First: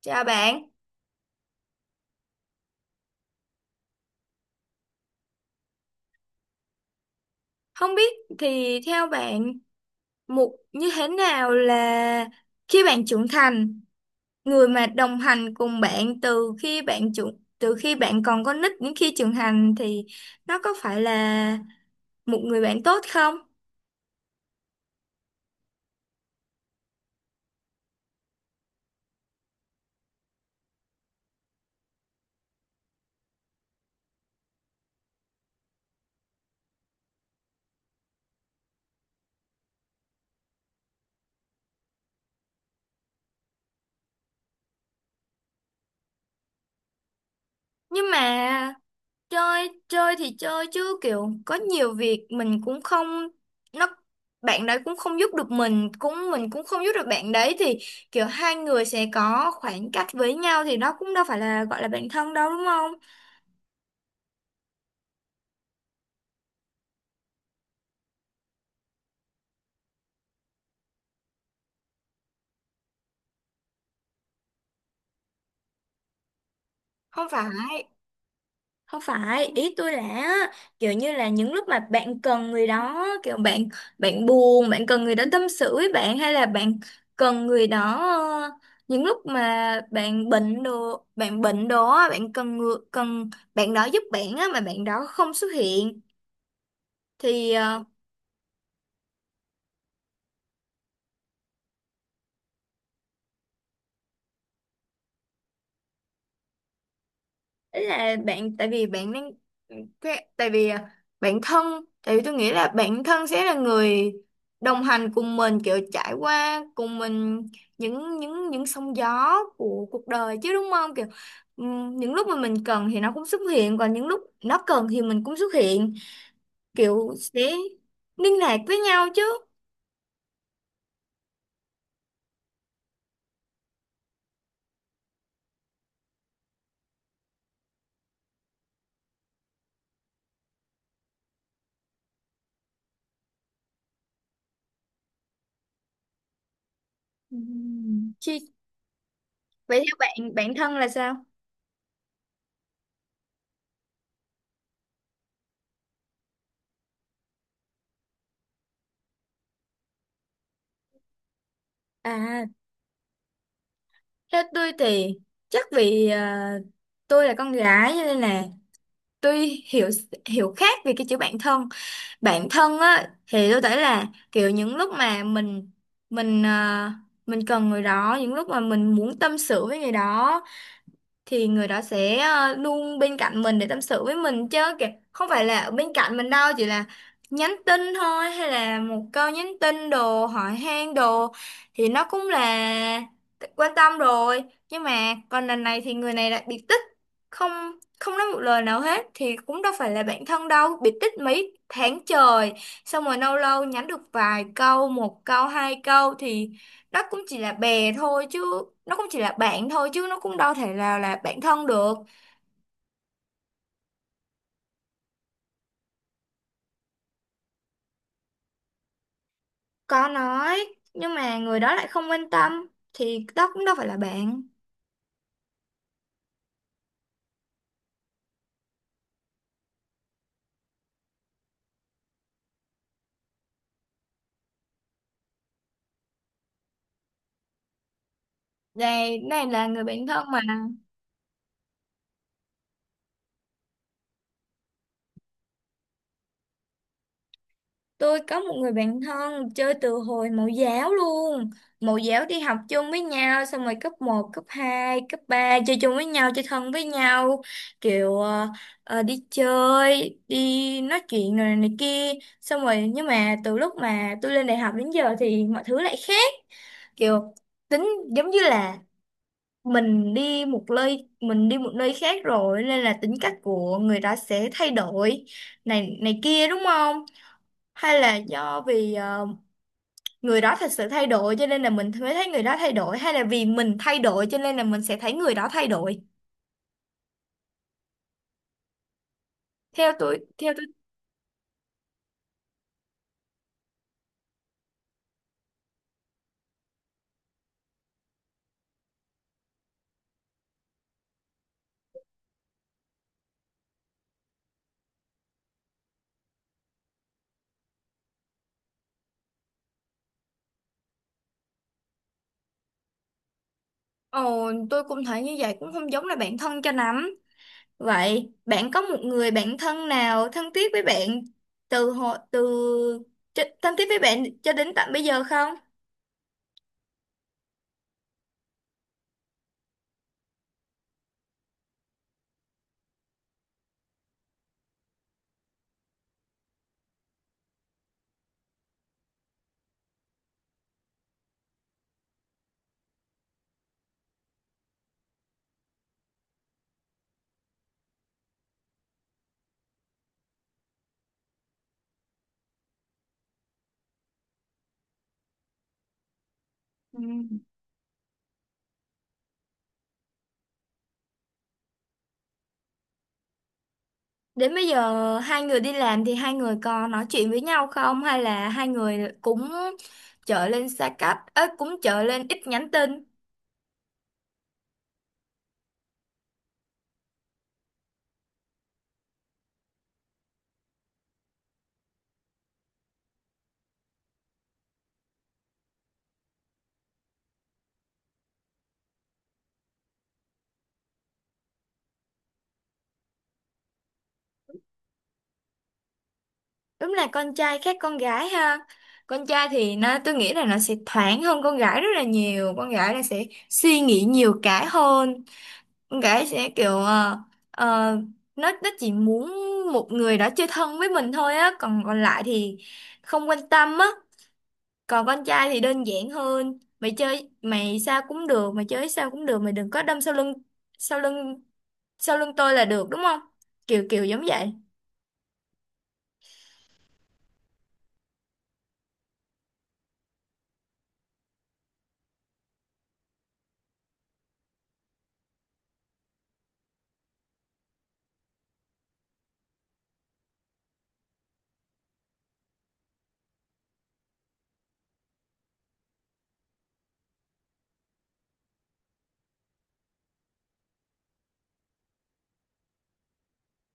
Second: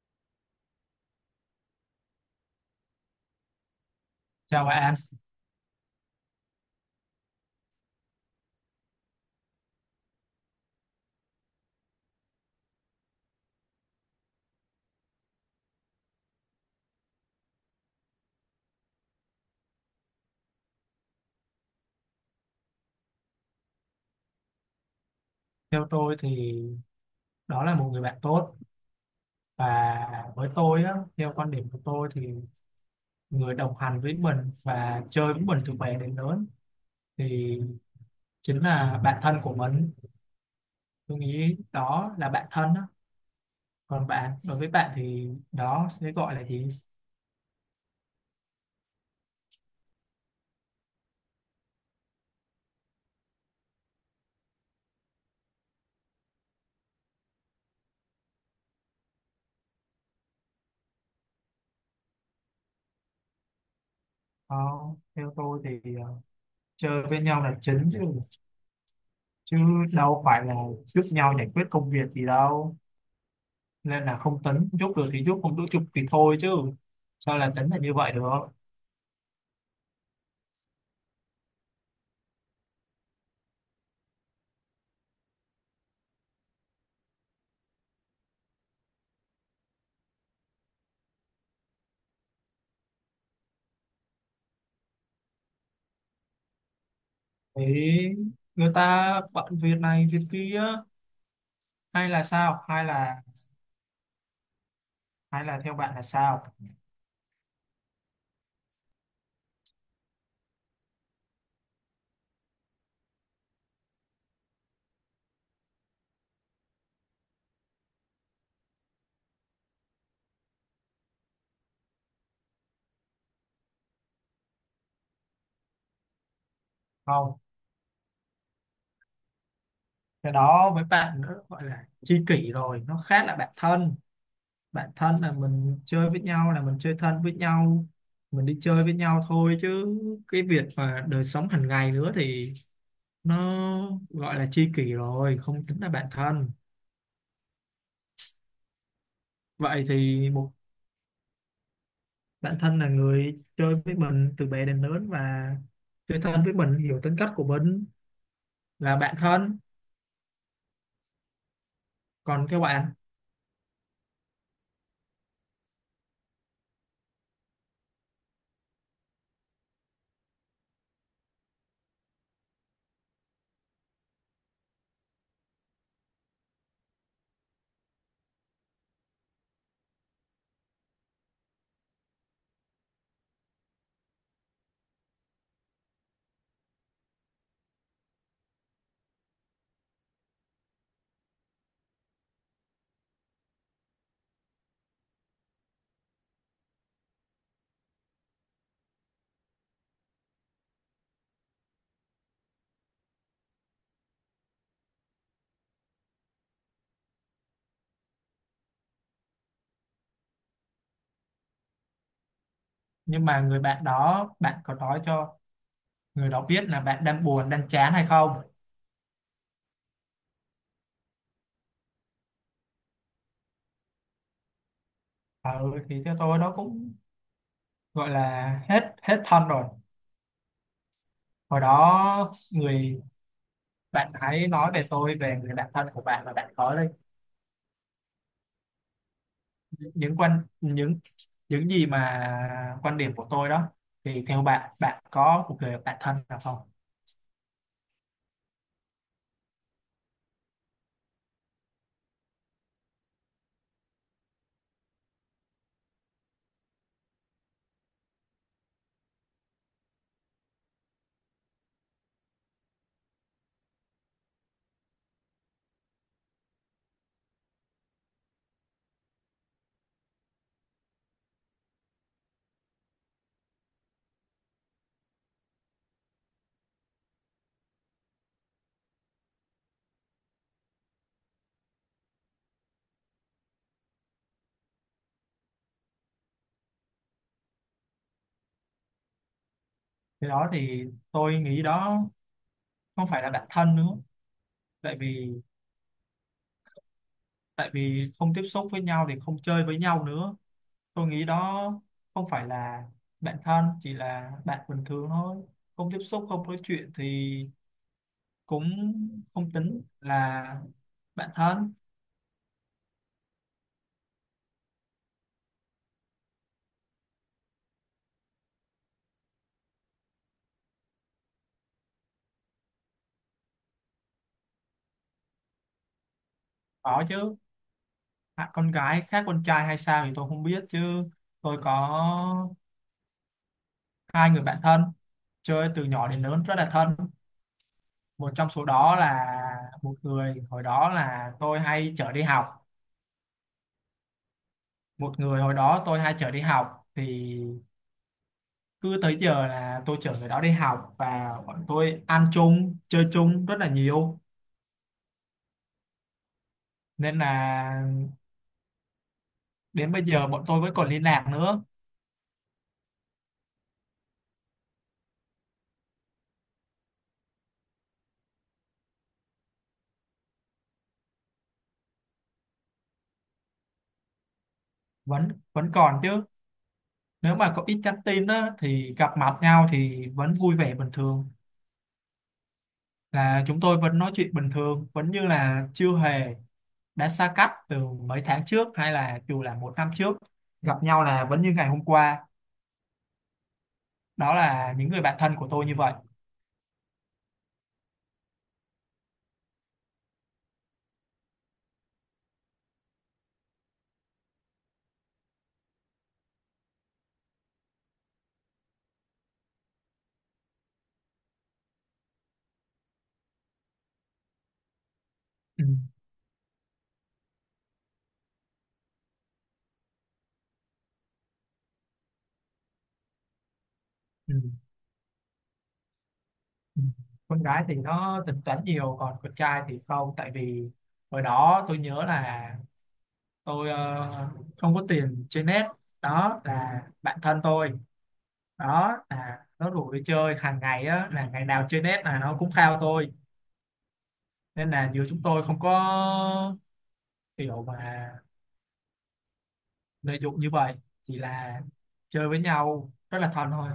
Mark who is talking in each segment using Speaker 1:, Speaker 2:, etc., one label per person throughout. Speaker 1: Chào bạn,
Speaker 2: Chào bạn.
Speaker 1: không biết thì theo bạn một như thế nào là khi bạn trưởng thành, người mà đồng hành cùng bạn từ khi bạn còn con nít đến khi trưởng thành thì nó có phải là một người bạn tốt không?
Speaker 2: Theo tôi thì đó là một người bạn tốt, và với tôi á, theo quan điểm của tôi thì người đồng hành với mình và chơi với mình từ bé đến lớn thì chính là bạn thân của mình. Tôi nghĩ đó là bạn thân á. Còn bạn, đối với bạn thì đó sẽ gọi là gì?
Speaker 1: Nhưng mà chơi chơi thì chơi chứ kiểu có nhiều việc mình cũng không nó, bạn đấy cũng không giúp được mình cũng không giúp được bạn đấy thì kiểu hai người sẽ có khoảng cách với nhau thì đó cũng đâu phải là gọi là bạn thân đâu đúng không?
Speaker 2: Ờ, theo tôi thì, chơi với nhau là chính chứ, chứ đâu phải là giúp nhau giải quyết công việc gì đâu. Nên là không tính, giúp được thì giúp, không giúp chụp thì thôi chứ.
Speaker 1: không
Speaker 2: Sao
Speaker 1: phải
Speaker 2: là tính là như vậy được?
Speaker 1: Không phải ý tôi là á, kiểu như là những lúc mà bạn cần người đó, kiểu bạn bạn buồn, bạn cần người đó tâm sự với bạn, hay là bạn cần người đó, ờ, những lúc mà bạn bệnh đồ á, cần bạn đó giúp bạn á mà bạn đó không xuất hiện thì
Speaker 2: Đấy, người ta bận việc này việc kia, hay là sao, hay là theo bạn là sao?
Speaker 1: đấy là bạn, tại vì bạn đang tại vì bạn thân, tại vì tôi nghĩ là bạn thân sẽ là người đồng hành cùng mình, kiểu trải qua cùng mình những sóng gió của cuộc đời chứ, đúng không? Kiểu những lúc mà mình cần thì nó cũng xuất hiện, còn những lúc nó cần thì mình cũng xuất hiện, kiểu
Speaker 2: Không,
Speaker 1: sẽ liên lạc với nhau chứ.
Speaker 2: cái đó với bạn nữa gọi là tri kỷ rồi, nó khác là bạn thân. Bạn thân là mình chơi với nhau, là mình chơi thân với nhau, mình đi chơi với nhau thôi, chứ cái việc mà đời sống hàng ngày nữa thì nó gọi là tri kỷ rồi, không tính là bạn thân.
Speaker 1: Chi, vậy
Speaker 2: Vậy
Speaker 1: theo
Speaker 2: thì
Speaker 1: bạn
Speaker 2: một
Speaker 1: bạn thân là sao?
Speaker 2: bạn thân là người chơi với mình từ bé đến lớn, và chơi thân với mình, hiểu tính cách của mình, là bạn thân.
Speaker 1: À,
Speaker 2: Còn theo bạn,
Speaker 1: theo tôi thì chắc vì tôi là con gái cho nên là tuy hiểu, hiểu khác về cái chữ bản thân. Bản thân á thì tôi thấy là kiểu những lúc mà mình mình cần người đó, những lúc mà mình muốn tâm sự với người đó thì người đó sẽ luôn bên cạnh mình để tâm sự với mình chứ kìa, không phải là ở bên cạnh mình đâu, chỉ là nhắn tin thôi, hay là một câu nhắn tin đồ hỏi han đồ thì nó cũng là quan tâm rồi. Nhưng mà còn lần này thì người này lại biệt tích, không không nói một lời nào hết thì cũng đâu phải là bạn thân đâu. Biệt tích mấy tháng trời xong rồi lâu lâu nhắn được vài câu, một câu hai câu thì nó cũng chỉ là bè thôi chứ, nó cũng chỉ là bạn thôi chứ, nó cũng đâu thể nào là bạn thân được.
Speaker 2: nhưng mà người bạn đó bạn có nói cho người đó biết là bạn đang buồn đang chán hay không?
Speaker 1: Có nói nhưng mà người đó lại không quan tâm thì đó cũng đâu phải là bạn.
Speaker 2: Ừ, thì theo tôi đó cũng gọi là hết hết thân rồi. Hồi đó người bạn hãy nói về tôi, về người bạn thân của bạn, và bạn có đây
Speaker 1: Này này là người bạn
Speaker 2: những
Speaker 1: thân
Speaker 2: quan,
Speaker 1: mà.
Speaker 2: những những gì mà quan điểm của tôi đó, thì theo bạn, bạn có một người bạn thân nào không?
Speaker 1: Tôi có một người bạn thân chơi từ hồi mẫu giáo luôn. Mẫu giáo đi học chung với nhau, xong rồi cấp một cấp 2 cấp 3 chơi chung với nhau, chơi thân với nhau. Kiểu đi chơi, đi nói chuyện rồi này kia. Xong rồi nhưng mà từ lúc mà tôi lên đại học đến giờ thì mọi thứ lại khác. Kiểu tính, giống như là mình đi một nơi khác rồi nên là tính cách của người đó sẽ thay đổi này này kia, đúng không? Hay là do vì người đó thật sự thay đổi cho nên là mình mới thấy người đó thay đổi, hay là vì mình thay đổi cho nên là mình sẽ thấy người đó thay đổi?
Speaker 2: Cái đó
Speaker 1: Theo tôi,
Speaker 2: thì tôi nghĩ đó không phải là bạn thân nữa, tại vì, không tiếp xúc với nhau thì không chơi với nhau nữa. Tôi nghĩ đó không phải là bạn thân, chỉ là bạn bình thường thôi. Không tiếp xúc, không nói chuyện thì cũng không tính là bạn thân.
Speaker 1: ồ tôi cũng thấy như vậy, cũng không giống là bạn thân cho lắm. Vậy bạn có một người bạn thân nào thân thiết với bạn từ hồi từ thân thiết với bạn cho đến tận bây giờ không?
Speaker 2: Có chứ. À, con gái khác con trai hay sao thì tôi không biết, chứ tôi có hai người bạn thân chơi từ nhỏ đến lớn rất là thân. Một trong số đó là một người hồi đó là tôi hay chở đi học. Một người hồi đó tôi hay chở đi học thì cứ tới giờ là tôi chở người đó đi học, và bọn tôi ăn chung chơi chung rất là nhiều,
Speaker 1: Ừ.
Speaker 2: nên là đến bây giờ bọn tôi vẫn còn liên lạc nữa.
Speaker 1: Đến bây giờ hai người đi làm thì hai người có nói chuyện với nhau không, hay là hai người cũng trở lên xa cách ấy, cũng trở lên ít nhắn tin?
Speaker 2: Vẫn vẫn còn chứ. Nếu mà có ít nhắn tin đó thì gặp mặt nhau thì vẫn vui vẻ bình thường, là chúng tôi vẫn nói chuyện bình thường, vẫn như là chưa hề đã xa cách từ mấy tháng trước, hay là dù là một năm trước, gặp nhau là vẫn như ngày hôm qua. Đó là những người bạn thân của tôi như vậy.
Speaker 1: Đúng là con trai khác con gái ha. Con trai thì nó, tôi nghĩ là nó sẽ thoáng hơn con gái rất là nhiều. Con gái là sẽ suy nghĩ nhiều cái hơn. Con gái sẽ kiểu ờ, nó chỉ muốn một người đó chơi thân với mình thôi á, còn còn lại thì không quan tâm á. Còn con trai thì
Speaker 2: Ừ.
Speaker 1: đơn giản hơn. Mày chơi mày sao cũng được, mày chơi sao cũng được, mày đừng có đâm sau lưng, sau lưng sau lưng tôi là được đúng không? Kiểu kiểu giống
Speaker 2: Ừ.
Speaker 1: vậy.
Speaker 2: Ừ. Con gái thì nó tính toán nhiều, còn con trai thì không. Tại vì hồi đó tôi nhớ là tôi, không có tiền chơi net, đó là bạn thân tôi, đó là nó rủ đi chơi hàng ngày á, là ngày nào chơi net là nó cũng khao tôi. Nên là giữa chúng tôi không có kiểu mà lợi dụng như vậy, chỉ là chơi với nhau rất là thân thôi.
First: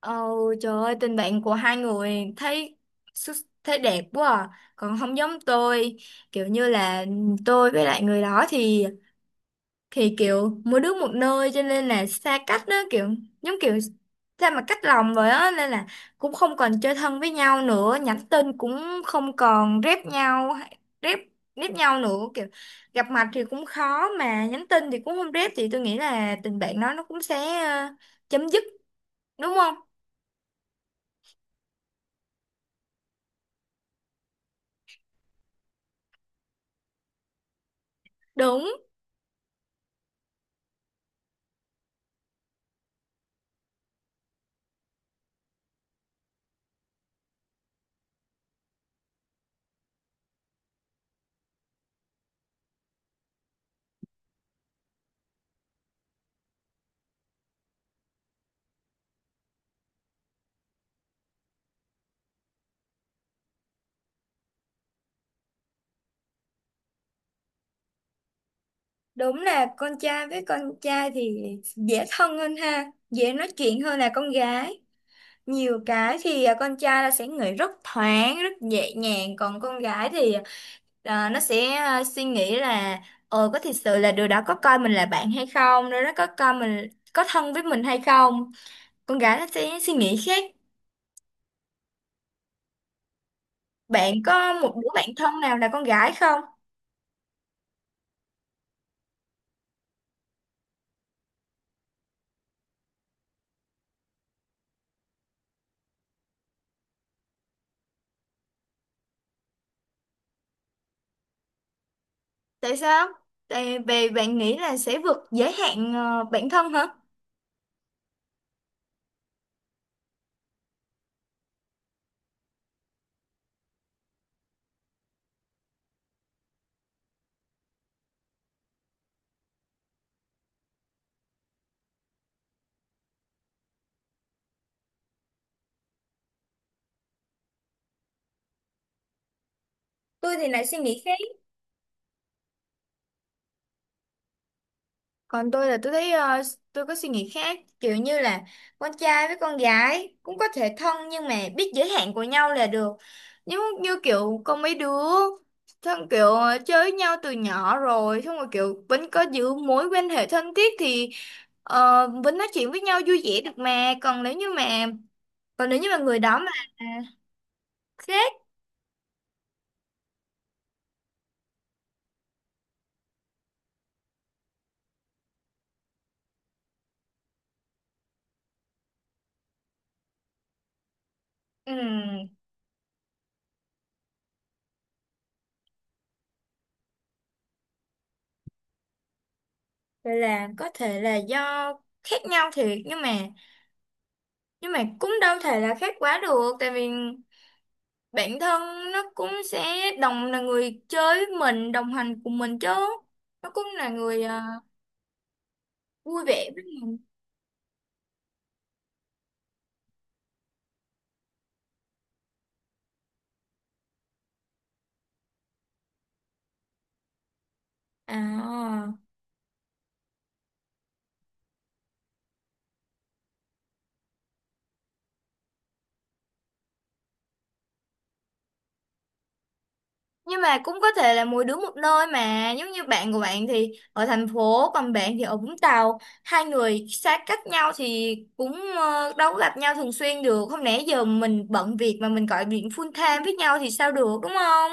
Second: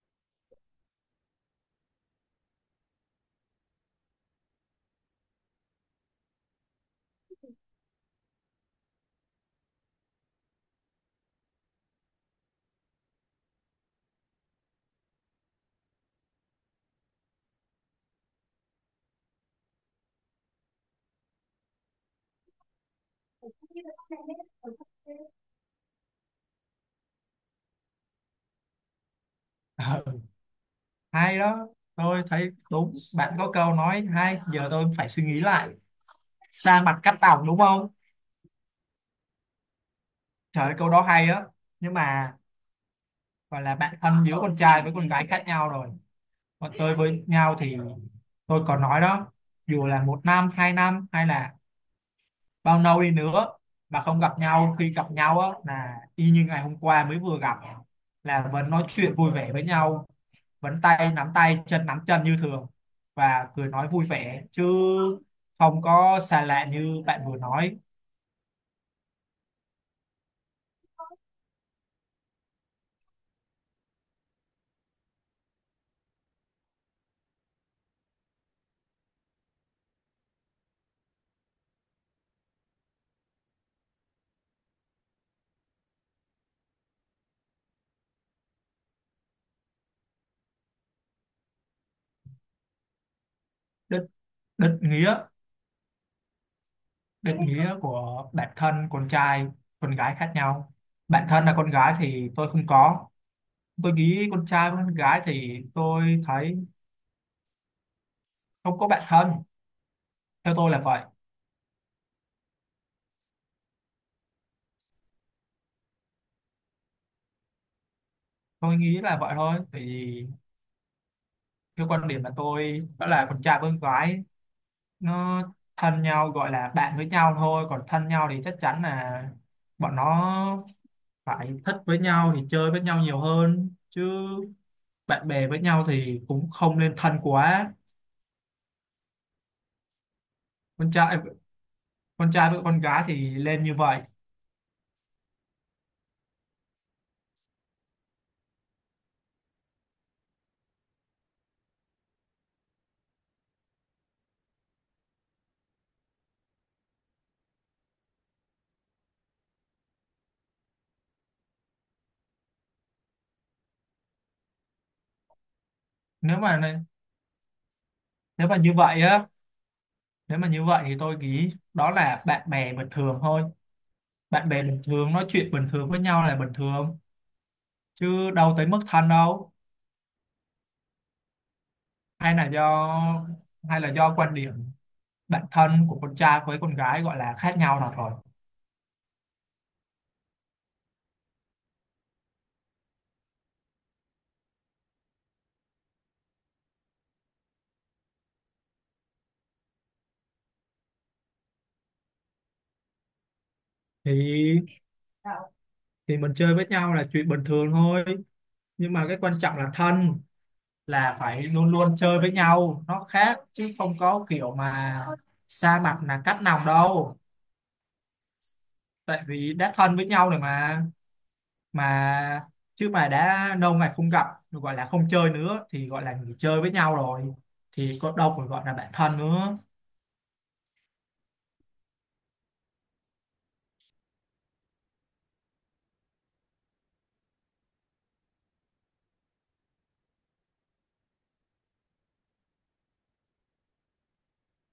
Speaker 1: Ồ, trời ơi, tình bạn của hai người thấy xuất- thấy đẹp quá à. Còn không giống tôi, kiểu như là tôi với lại người đó thì kiểu mỗi đứa một nơi cho nên là xa cách đó, kiểu giống kiểu sao mà cách lòng vậy á, nên là cũng không còn chơi thân với nhau nữa, nhắn tin cũng không còn rep nhau, rep rep nhau nữa, kiểu gặp mặt thì cũng khó mà nhắn tin thì cũng không rep, thì tôi nghĩ là tình bạn đó nó cũng sẽ chấm dứt, đúng không?
Speaker 2: Ờ, hay đó. Tôi thấy đúng, bạn có câu nói hay, giờ tôi phải suy nghĩ lại. Xa mặt cắt tóc, đúng không?
Speaker 1: Đúng.
Speaker 2: Trời ơi, câu đó hay á. Nhưng mà gọi là bạn thân giữa con trai với con gái khác nhau rồi. Còn tôi với nhau thì tôi còn nói đó, dù là một năm hai năm hay là bao lâu đi nữa mà không gặp nhau, khi gặp nhau á là y như ngày hôm qua mới vừa gặp, là vẫn nói chuyện vui vẻ với nhau, vẫn tay nắm tay chân nắm chân như thường và cười nói vui vẻ chứ, không có xa lạ như bạn vừa nói.
Speaker 1: Đúng là con trai với con trai thì dễ thân hơn ha, dễ nói chuyện hơn là con gái. Nhiều cái thì con trai là sẽ nghĩ rất thoáng, rất nhẹ nhàng, còn con gái thì nó sẽ suy nghĩ là ờ có thật sự là đứa đó có coi mình là bạn hay không, đứa đó có coi mình, có thân với mình hay không. Con gái nó sẽ suy nghĩ khác.
Speaker 2: Đứt,
Speaker 1: Bạn có một
Speaker 2: đứt
Speaker 1: đứa bạn
Speaker 2: nghĩa
Speaker 1: thân nào là con gái không?
Speaker 2: định nghĩa của bản thân con trai con gái khác nhau. Bản thân là con gái thì tôi không có. Tôi nghĩ con trai với con gái thì tôi thấy không có bạn thân, theo tôi là vậy.
Speaker 1: Tại sao? Tại vì bạn nghĩ là sẽ vượt giới hạn bản thân hả?
Speaker 2: Tôi nghĩ là vậy thôi, tại vì theo quan điểm là tôi đó là con trai với con gái, nó thân nhau gọi là bạn với nhau thôi, còn thân nhau thì chắc chắn là bọn nó phải thích với nhau thì chơi với nhau nhiều hơn chứ. Bạn bè với nhau thì cũng không nên thân quá.
Speaker 1: Tôi thì lại suy
Speaker 2: con
Speaker 1: nghĩ khác.
Speaker 2: trai con trai với con gái thì lên như vậy.
Speaker 1: Còn tôi là tôi thấy tôi có suy nghĩ khác, kiểu như là con trai với con gái cũng có thể thân nhưng mà biết giới hạn của nhau là được. Nhưng như kiểu có mấy đứa thân kiểu chơi với nhau từ nhỏ rồi xong rồi kiểu vẫn có giữ mối quan hệ thân thiết thì vẫn nói chuyện với nhau vui vẻ được mà. Còn nếu như mà người đó
Speaker 2: nếu
Speaker 1: mà
Speaker 2: mà
Speaker 1: khác.
Speaker 2: nếu mà như vậy á, nếu mà như vậy thì tôi nghĩ đó là bạn bè bình thường thôi. Bạn bè bình thường nói chuyện bình thường với nhau là bình thường, chứ đâu tới mức thân đâu.
Speaker 1: ừm,
Speaker 2: hay là do hay là do quan điểm bản thân của con trai với con gái gọi là khác nhau nào rồi.
Speaker 1: Vậy là có thể là do khác nhau thiệt, nhưng mà cũng đâu thể là khác quá được, tại vì bạn thân nó cũng sẽ đồng, là người chơi với mình, đồng hành cùng mình chứ, nó cũng là
Speaker 2: thì
Speaker 1: người
Speaker 2: thì
Speaker 1: vui
Speaker 2: mình
Speaker 1: vẻ
Speaker 2: chơi
Speaker 1: với
Speaker 2: với nhau
Speaker 1: mình.
Speaker 2: là chuyện bình thường thôi, nhưng mà cái quan trọng là thân là phải luôn luôn chơi với nhau, nó khác, chứ không có kiểu mà xa mặt là cắt lòng đâu.
Speaker 1: À
Speaker 2: Tại vì đã thân với nhau rồi mà, mà chứ mà đã lâu ngày không gặp rồi gọi là không chơi nữa thì gọi là nghỉ chơi với nhau rồi, thì có đâu còn gọi là bạn thân nữa.
Speaker 1: nhưng mà cũng có thể là mỗi đứa một nơi, mà giống như bạn của bạn thì ở thành phố còn bạn thì ở Vũng Tàu, hai người xa cách nhau thì cũng đâu có gặp nhau thường xuyên được, không lẽ giờ mình bận việc mà mình gọi điện full time với nhau thì sao được đúng không?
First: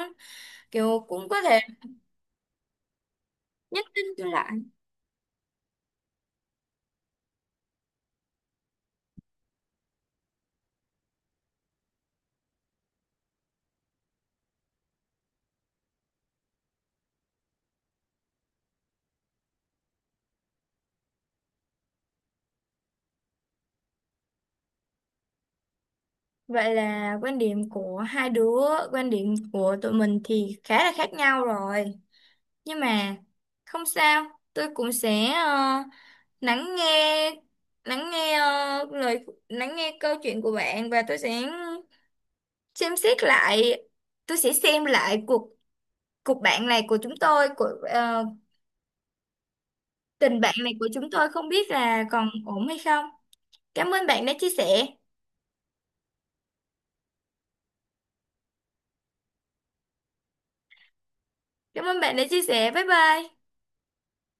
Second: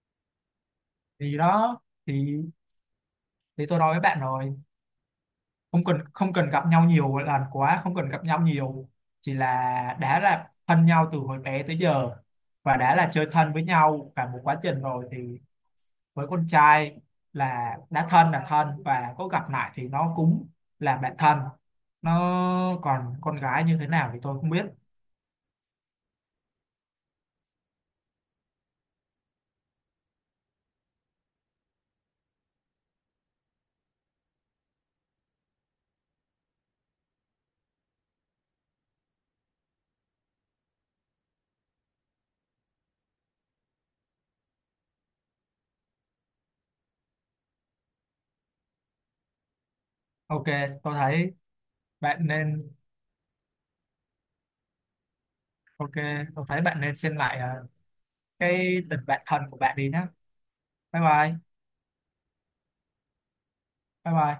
Speaker 1: Kiểu cũng
Speaker 2: Thì
Speaker 1: có thể
Speaker 2: đó thì thì tôi
Speaker 1: nhắn
Speaker 2: nói với
Speaker 1: tin
Speaker 2: bạn
Speaker 1: cho lại.
Speaker 2: rồi, không cần gặp nhau nhiều lần quá, không cần gặp nhau nhiều, chỉ là đã là thân nhau từ hồi bé tới giờ và đã là chơi thân với nhau cả một quá trình rồi, thì với con trai là đã thân là thân, và có gặp lại thì nó cũng là bạn thân nó. Còn con gái như thế nào thì tôi không biết.
Speaker 1: Vậy là quan điểm của hai đứa, quan điểm của tụi mình thì khá là khác nhau rồi. Nhưng mà không sao, tôi cũng sẽ lắng nghe, lắng nghe câu chuyện của bạn và tôi sẽ xem xét lại, tôi sẽ xem lại cuộc cuộc bạn này của chúng tôi, của tình
Speaker 2: ok
Speaker 1: bạn này của
Speaker 2: tôi
Speaker 1: chúng tôi
Speaker 2: thấy
Speaker 1: không biết là
Speaker 2: bạn
Speaker 1: còn ổn
Speaker 2: nên
Speaker 1: hay không. Cảm ơn bạn đã chia sẻ.
Speaker 2: ok, tôi thấy bạn nên xem lại cái tình bạn thân của bạn đi nhé. Bye bye.
Speaker 1: Cảm ơn bạn đã chia sẻ. Bye bye.
Speaker 2: Bye bye.